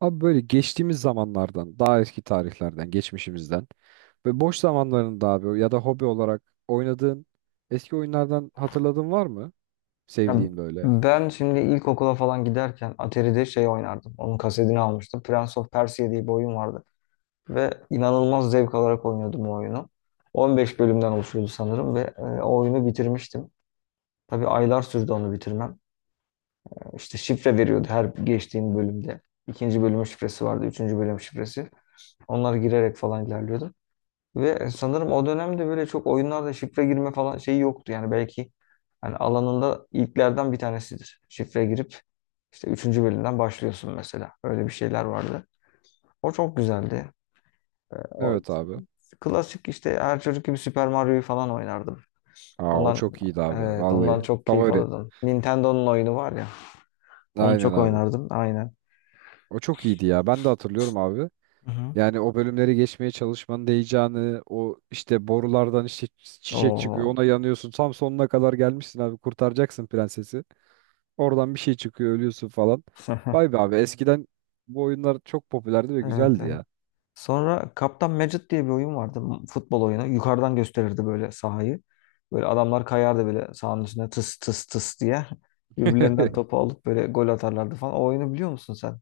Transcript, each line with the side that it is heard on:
right: Abi böyle geçtiğimiz zamanlardan, daha eski tarihlerden, geçmişimizden ve boş zamanlarında abi ya da hobi olarak oynadığın eski oyunlardan hatırladığın var mı?
left: Ya
right: Sevdiğin böyle.
left: ben şimdi ilkokula falan giderken Atari'de şey oynardım. Onun kasetini almıştım. Prince of Persia diye bir oyun vardı. Ve inanılmaz zevk alarak oynuyordum o oyunu. 15 bölümden oluşuyordu sanırım ve o oyunu bitirmiştim. Tabii aylar sürdü onu bitirmem. İşte şifre veriyordu her geçtiğim bölümde. İkinci bölümün şifresi vardı, üçüncü bölüm şifresi. Onları girerek falan ilerliyordum. Ve sanırım o dönemde böyle çok oyunlarda şifre girme falan şeyi yoktu. Yani belki hani alanında ilklerden bir tanesidir. Şifre girip işte üçüncü bölümden başlıyorsun mesela. Öyle bir şeyler vardı. O çok güzeldi. O
right: Evet abi.
left: klasik işte her çocuk gibi Super Mario'yu falan oynardım.
right: Aa o
left: Ondan
right: çok iyiydi abi.
left: evet, ondan
right: Vallahi
left: çok keyif
right: favori.
left: alırdım. Nintendo'nun oyunu var ya. Onu
right: Aynen
left: çok
right: abi.
left: oynardım, aynen.
right: O çok iyiydi ya. Ben de hatırlıyorum abi.
left: Hı hı.
right: Yani o bölümleri geçmeye çalışmanın heyecanı, o işte borulardan işte çiçek çıkıyor,
left: Oo.
right: ona yanıyorsun. Tam sonuna kadar gelmişsin abi. Kurtaracaksın prensesi. Oradan bir şey çıkıyor ölüyorsun falan. Vay be abi. Hmm. Eskiden bu oyunlar çok popülerdi ve
left: Evet,
right: güzeldi
left: evet.
right: ya.
left: Sonra Kaptan Mecid diye bir oyun vardı. Futbol oyunu. Yukarıdan gösterirdi böyle sahayı. Böyle adamlar kayardı böyle sahanın üstüne tıs tıs tıs diye. Birbirlerinden topu alıp böyle gol atarlardı falan. O oyunu biliyor musun sen?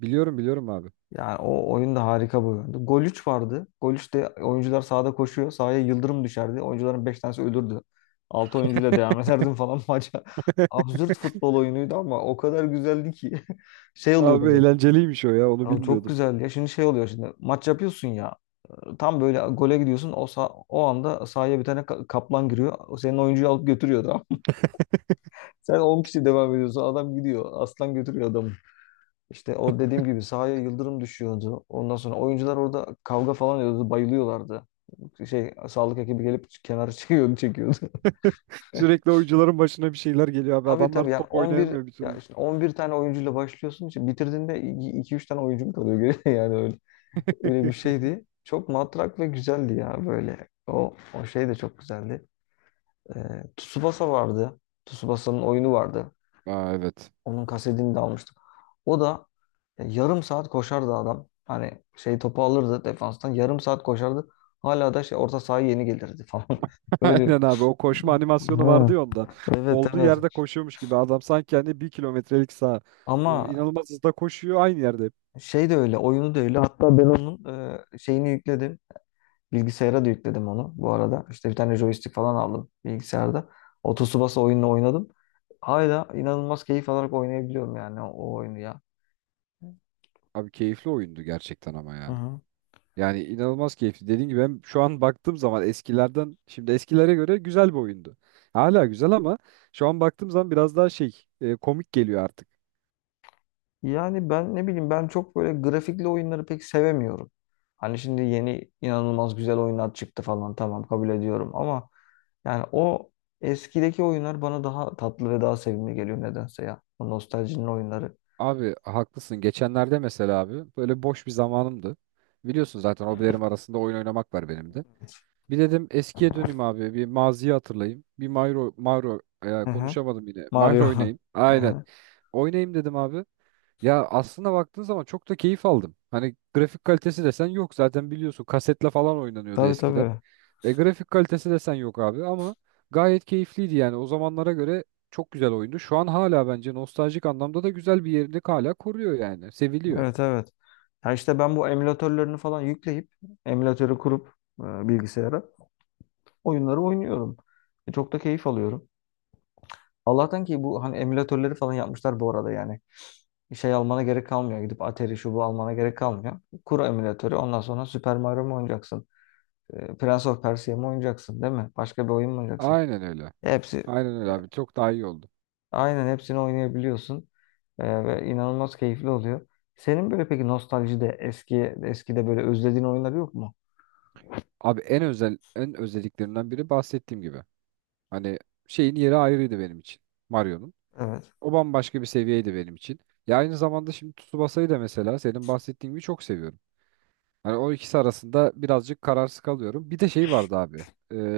right: Biliyorum biliyorum abi.
left: Yani o oyun da harika bir oyundu. Gol 3 vardı. Gol 3'te oyuncular sahada koşuyor. Sahaya yıldırım düşerdi. Oyuncuların 5 tanesi ölürdü. 6 oyuncuyla devam ederdim falan maça. Absürt futbol oyunuydu ama o kadar güzeldi ki. Şey
right: Abi
left: oluyordu.
right: eğlenceliymiş o ya onu
left: Abi çok
right: bilmiyordum.
left: güzel ya. Şimdi şey oluyor şimdi. Maç yapıyorsun ya. Tam böyle gole gidiyorsun. O anda sahaya bir tane kaplan giriyor. O, senin oyuncuyu alıp götürüyor, tamam. Sen 10 kişi devam ediyorsun. Adam gidiyor. Aslan götürüyor adamı. İşte o dediğim gibi sahaya yıldırım düşüyordu. Ondan sonra oyuncular orada kavga falan ediyordu. Bayılıyorlardı. Şey, sağlık ekibi gelip kenara çekiyordu, çekiyordu.
right: Sürekli oyuncuların başına bir şeyler geliyor abi.
left: Tabii,
right: Adamlar
left: tabii, yani
right: top
left: 11,
right: oynayamıyor bir
left: ya
right: türlü.
left: işte 11 tane oyuncuyla başlıyorsun. İşte bitirdiğinde iki üç tane oyuncun kalıyor geriye yani öyle. Öyle bir şeydi. Çok matrak ve güzeldi ya böyle. O şey de çok güzeldi. Ee, Tsubasa vardı. Tsubasa'nın oyunu vardı.
right: Aa evet.
left: Onun kasetini de almıştım. O da yarım saat koşardı adam. Hani şey topu alırdı defanstan. Yarım saat koşardı. Hala da şey orta sahaya yeni gelirdi falan. Öyle.
right: Aynen abi o koşma animasyonu vardı
left: Ha,
right: ya onda.
left: evet,
right: Olduğu yerde
left: evet.
right: koşuyormuş gibi adam sanki hani bir kilometrelik saha. O
left: Ama
right: İnanılmaz hızda koşuyor aynı yerde hep.
left: şey de öyle. Oyunu da öyle. Hatta ben onun şeyini yükledim. Bilgisayara da yükledim onu bu arada. İşte bir tane joystick falan aldım bilgisayarda. O Tsubasa oyununu oynadım. Hala inanılmaz keyif alarak oynayabiliyorum yani o oyunu ya.
right: Abi keyifli oyundu gerçekten ama
left: Hı
right: ya.
left: hı.
right: Yani inanılmaz keyifli. Dediğim gibi ben şu an baktığım zaman eskilerden şimdi eskilere göre güzel bir oyundu. Hala güzel ama şu an baktığım zaman biraz daha şey komik geliyor artık.
left: Yani ben ne bileyim, ben çok böyle grafikli oyunları pek sevemiyorum. Hani şimdi yeni inanılmaz güzel oyunlar çıktı falan, tamam, kabul ediyorum, ama yani o eskideki oyunlar bana daha tatlı ve daha sevimli geliyor nedense ya. O nostaljinin oyunları.
right: Abi haklısın. Geçenlerde mesela abi böyle boş bir zamanımdı. Biliyorsun zaten hobilerim arasında oyun oynamak var benim de. Bir dedim eskiye döneyim abi. Bir maziyi hatırlayayım. Bir Mario, Mario
left: Hı hı.
right: konuşamadım yine.
left: Mario.
right: Mario oynayayım.
left: Hı
right: Aynen.
left: hı.
right: Oynayayım dedim abi. Ya aslına baktığın zaman çok da keyif aldım. Hani grafik kalitesi desen yok zaten biliyorsun kasetle falan oynanıyordu
left: Tabii,
right: eskiden.
left: tabii.
right: E grafik kalitesi desen yok abi ama gayet keyifliydi yani o zamanlara göre çok güzel oyundu. Şu an hala bence nostaljik anlamda da güzel bir yerini hala koruyor yani. Seviliyor.
left: Evet, evet. Ya işte ben bu emülatörlerini falan yükleyip emülatörü kurup bilgisayara oyunları oynuyorum. Çok da keyif alıyorum. Allah'tan ki bu hani emülatörleri falan yapmışlar bu arada yani. Şey almana gerek kalmıyor. Gidip Atari şu bu almana gerek kalmıyor. Kur emülatörü, ondan sonra Super Mario mu oynayacaksın? Prince of Persia mı oynayacaksın, değil mi? Başka bir oyun mu oynayacaksın?
right: Aynen öyle.
left: Hepsi,
right: Aynen öyle abi çok daha iyi oldu.
left: aynen, hepsini oynayabiliyorsun. Ve inanılmaz keyifli oluyor. Senin böyle peki nostaljide eskide böyle özlediğin oyunlar yok mu?
right: Abi en özel en özelliklerinden biri bahsettiğim gibi. Hani şeyin yeri ayrıydı benim için. Mario'nun.
left: Evet.
right: O bambaşka bir seviyeydi benim için. Ya aynı zamanda şimdi Tsubasa'yı da mesela senin bahsettiğin gibi çok seviyorum. Hani o ikisi arasında birazcık kararsız kalıyorum. Bir de şey vardı abi.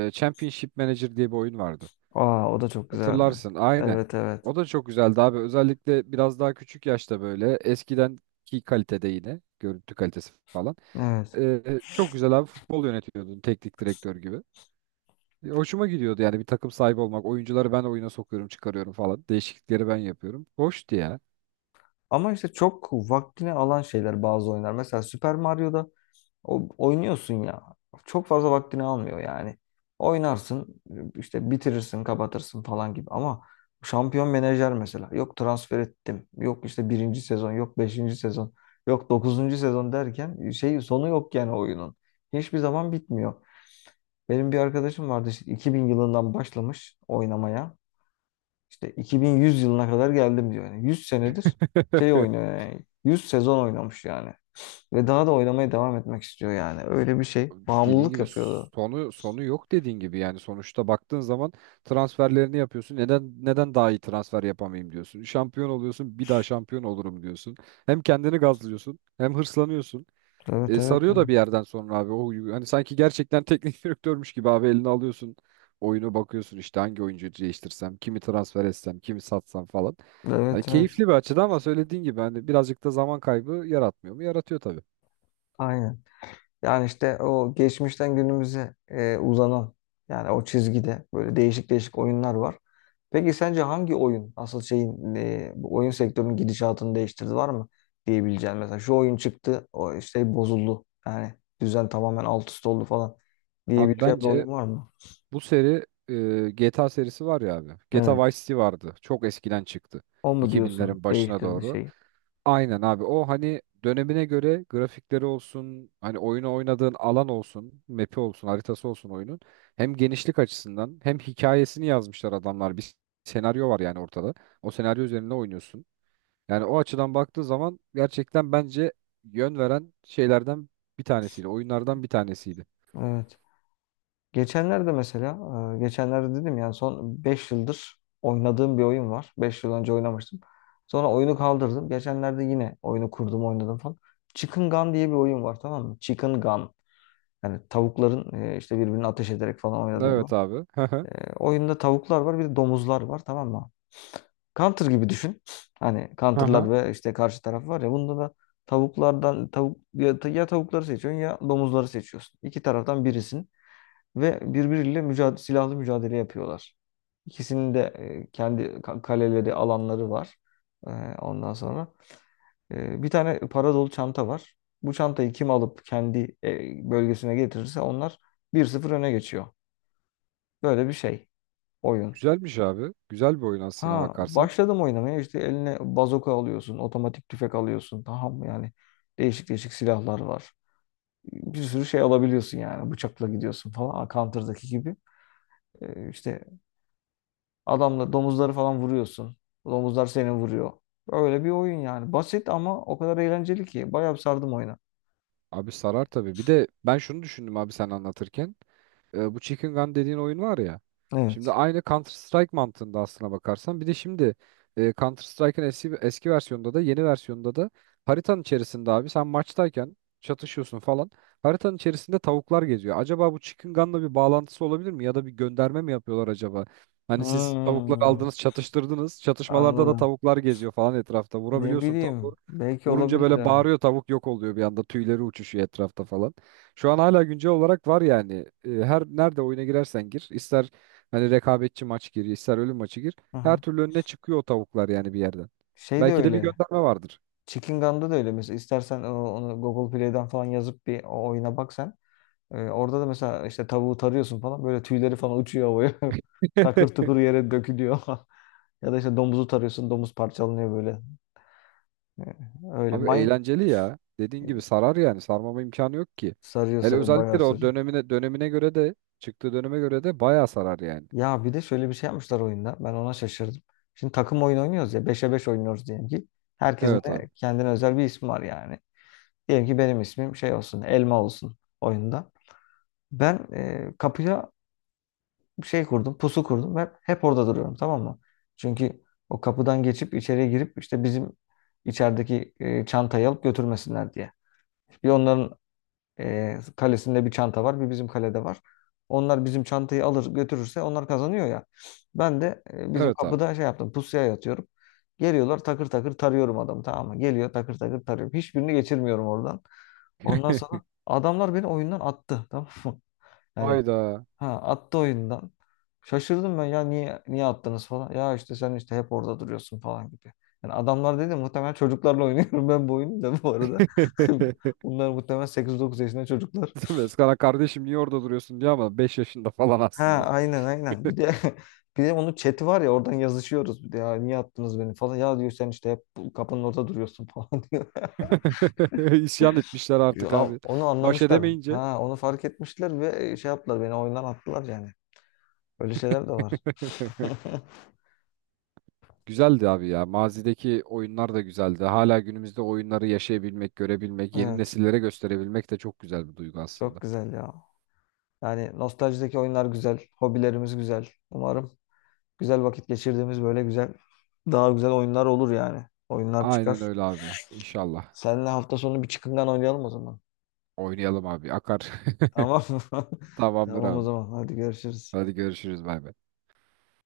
right: Championship Manager diye bir oyun vardı.
left: Aa, o da çok güzeldi.
right: Hatırlarsın aynen.
left: Evet, evet.
right: O da çok güzeldi abi. Özellikle biraz daha küçük yaşta böyle eskidenki kalitede yine görüntü kalitesi falan.
left: Evet.
right: Çok güzel abi futbol yönetiyordun teknik direktör gibi. Hoşuma gidiyordu yani bir takım sahibi olmak. Oyuncuları ben oyuna sokuyorum, çıkarıyorum falan. Değişiklikleri ben yapıyorum. Hoştu ya.
left: Ama işte çok vaktini alan şeyler bazı oyunlar. Mesela Super Mario'da oynuyorsun ya. Çok fazla vaktini almıyor yani. Oynarsın işte, bitirirsin, kapatırsın falan gibi. Ama şampiyon menajer mesela. Yok transfer ettim. Yok işte birinci sezon. Yok beşinci sezon. Yok dokuzuncu sezon derken şey sonu yok yani oyunun. Hiçbir zaman bitmiyor. Benim bir arkadaşım vardı, işte 2000 yılından başlamış oynamaya. İşte 2100 yılına kadar geldim diyor. Yani 100 senedir şey oynuyor yani. 100 sezon oynamış yani. Ve daha da oynamaya devam etmek istiyor yani. Öyle bir şey.
right: Dediğin
left: Bağımlılık
right: gibi
left: yapıyordu.
right: sonu yok dediğin gibi yani sonuçta baktığın zaman transferlerini yapıyorsun. Neden daha iyi transfer yapamayayım diyorsun. Şampiyon oluyorsun, bir daha şampiyon olurum diyorsun. Hem kendini gazlıyorsun, hem hırslanıyorsun.
left: Evet, evet,
right: Sarıyor da
left: yani.
right: bir yerden sonra abi o huyu. Hani sanki gerçekten teknik direktörmüş gibi abi elini alıyorsun. Oyunu bakıyorsun işte hangi oyuncuyu değiştirsem, kimi transfer etsem, kimi satsam falan. Hani
left: Evet, evet.
right: keyifli bir açıdan ama söylediğin gibi hani birazcık da zaman kaybı yaratmıyor mu? Yaratıyor tabii.
left: Aynen. Yani işte o geçmişten günümüze uzanan, yani o çizgide böyle değişik değişik oyunlar var. Peki sence hangi oyun asıl şeyin bu oyun sektörünün gidişatını değiştirdi, var mı diyebileceğin, mesela şu oyun çıktı o işte bozuldu yani düzen tamamen alt üst oldu falan
right: Abi
left: diyebileceğin bir
right: bence
left: oyun var mı?
right: bu seri GTA serisi var ya abi. GTA
left: Evet.
right: Vice City vardı. Çok eskiden çıktı.
left: O mu diyorsun
right: 2000'lerin başına
left: değiştirdi
right: doğru.
left: şeyi?
right: Aynen abi. O hani dönemine göre grafikleri olsun, hani oyunu oynadığın alan olsun, map'i olsun, haritası olsun oyunun. Hem genişlik açısından hem hikayesini yazmışlar adamlar. Bir senaryo var yani ortada. O senaryo üzerine oynuyorsun. Yani o açıdan baktığı zaman gerçekten bence yön veren şeylerden bir tanesiydi. Oyunlardan bir tanesiydi.
left: Evet. Geçenlerde mesela, geçenlerde dedim yani son 5 yıldır oynadığım bir oyun var. 5 yıl önce oynamıştım. Sonra oyunu kaldırdım. Geçenlerde yine oyunu kurdum, oynadım falan. Chicken Gun diye bir oyun var, tamam mı? Chicken Gun. Yani tavukların işte birbirini ateş ederek falan oynadığı bir
right: Evet
left: oyun.
right: abi. Hı hı.
left: Oyunda tavuklar var, bir de domuzlar var, tamam mı? Counter gibi düşün. Hani
right: Hı
left: counter'lar
right: hı.
left: ve işte karşı taraf var ya, bunda da tavuklardan tavuk ya, ya tavukları seçiyorsun ya domuzları seçiyorsun. İki taraftan birisin ve birbiriyle mücadele, silahlı mücadele yapıyorlar. İkisinin de kendi kaleleri, alanları var. E, Ondan sonra bir tane para dolu çanta var. Bu çantayı kim alıp kendi bölgesine getirirse onlar 1-0 öne geçiyor. Böyle bir şey oyun.
right: Güzelmiş abi. Güzel bir oyun aslına
left: Ha,
right: bakarsan.
left: başladım oynamaya, işte eline bazoka alıyorsun, otomatik tüfek alıyorsun. Tamam mı? Yani değişik değişik silahlar var. Bir sürü şey alabiliyorsun, yani bıçakla gidiyorsun falan. Counter'daki gibi. E, işte adamla domuzları falan vuruyorsun. Domuzlar seni vuruyor. Öyle bir oyun yani. Basit ama o kadar eğlenceli ki. Bayağı bir sardım oyuna.
right: Abi sarar tabii. Bir de ben şunu düşündüm abi sen anlatırken. Bu Chicken Gun dediğin oyun var ya. Şimdi
left: Evet.
right: aynı Counter Strike mantığında aslına bakarsan. Bir de şimdi Counter Strike'ın eski, eski versiyonunda da yeni versiyonda da haritanın içerisinde abi sen maçtayken çatışıyorsun falan. Haritanın içerisinde tavuklar geziyor. Acaba bu Chicken Gun'la bir bağlantısı olabilir mi? Ya da bir gönderme mi yapıyorlar acaba? Hani siz tavukları
left: Hmm,
right: aldınız, çatıştırdınız. Çatışmalarda da
left: anladım.
right: tavuklar geziyor falan etrafta.
left: Ne
right: Vurabiliyorsun tavuğu.
left: bileyim. Belki
right: Vurunca
left: olabilir
right: böyle
left: yani.
right: bağırıyor tavuk yok oluyor bir anda. Tüyleri uçuşuyor etrafta falan. Şu an hala güncel olarak var yani. Her nerede oyuna girersen gir, ister hani rekabetçi maç gir, ister ölüm maçı gir.
left: Hı
right: Her
left: hı.
right: türlü önüne çıkıyor o tavuklar yani bir yerden.
left: Şey de
right: Belki de bir
left: öyle.
right: gönderme vardır.
left: Chicken Gun'da da öyle. Mesela istersen onu Google Play'den falan yazıp bir o oyuna bak sen. Orada da mesela işte tavuğu tarıyorsun falan. Böyle tüyleri falan uçuyor havaya. Takır tukur yere dökülüyor. Ya da işte domuzu tarıyorsun. Domuz parçalanıyor böyle. E, Öyle.
right: Abi
left: Mine,
right: eğlenceli ya. Dediğin gibi sarar yani. Sarmama imkanı yok ki.
left: sarıyor,
right: Hele
left: sarıyor,
right: özellikle
left: bayağı
right: de o
left: sarıyor.
right: dönemine göre de çıktığı döneme göre de bayağı sarar yani.
left: Ya bir de şöyle bir şey yapmışlar oyunda. Ben ona şaşırdım. Şimdi takım oyunu oynuyoruz ya. Beşe 5 oynuyoruz diyelim ki. Herkesin
right: Evet abi.
left: de kendine özel bir ismi var yani. Diyelim ki benim ismim şey olsun. Elma olsun oyunda. Ben kapıya bir şey kurdum. Pusu kurdum. Ben hep orada duruyorum, tamam mı? Çünkü o kapıdan geçip içeriye girip işte bizim içerideki çantayı alıp götürmesinler diye. Bir, onların kalesinde bir çanta var, bir bizim kalede var. Onlar bizim çantayı alır götürürse onlar kazanıyor ya. Ben de bizim
right: Evet abi.
left: kapıda şey yaptım, pusuya yatıyorum. Geliyorlar, takır takır tarıyorum adamı, tamam mı? Geliyor, takır takır tarıyorum. Hiçbirini geçirmiyorum oradan. Ondan sonra adamlar beni oyundan attı, tamam mı? Yani
right: Hayda.
left: ha, attı oyundan. Şaşırdım ben ya, niye attınız falan. Ya işte sen işte hep orada duruyorsun falan gibi. Yani adamlar dedi, muhtemelen çocuklarla oynuyorum ben bu oyunu da bu arada. Bunlar muhtemelen 8-9 yaşında çocuklar.
right: Eskana kardeşim niye orada duruyorsun diye ama 5 yaşında falan
left: Ha,
right: aslında.
left: aynen, aynen. Bir de bir de onun chat'i var ya, oradan yazışıyoruz, bir de ya niye attınız beni falan. Ya diyor sen işte hep bu kapının orada duruyorsun falan diyor.
right: İsyan etmişler
left: Ya,
right: artık abi.
left: onu
right: Baş
left: anlamışlar.
right: edemeyince.
left: Ha, onu fark etmişler ve şey yaptılar, beni oyundan attılar yani. Öyle şeyler de var.
right: Güzeldi abi ya. Mazideki oyunlar da güzeldi. Hala günümüzde oyunları yaşayabilmek, görebilmek, yeni
left: Evet.
right: nesillere gösterebilmek de çok güzel bir duygu
left: Çok
right: aslında.
left: güzel ya. Yani nostaljideki oyunlar güzel. Hobilerimiz güzel. Umarım güzel vakit geçirdiğimiz böyle güzel, daha güzel oyunlar olur yani. Oyunlar
right: Aynen
left: çıkar.
right: öyle abi. İnşallah.
left: Seninle hafta sonu bir çıkıngan oynayalım o zaman.
right: Oynayalım abi. Akar.
left: Tamam mı?
right: Tamamdır
left: Tamam o
right: abi.
left: zaman. Hadi görüşürüz.
right: Hadi görüşürüz. Bay bay.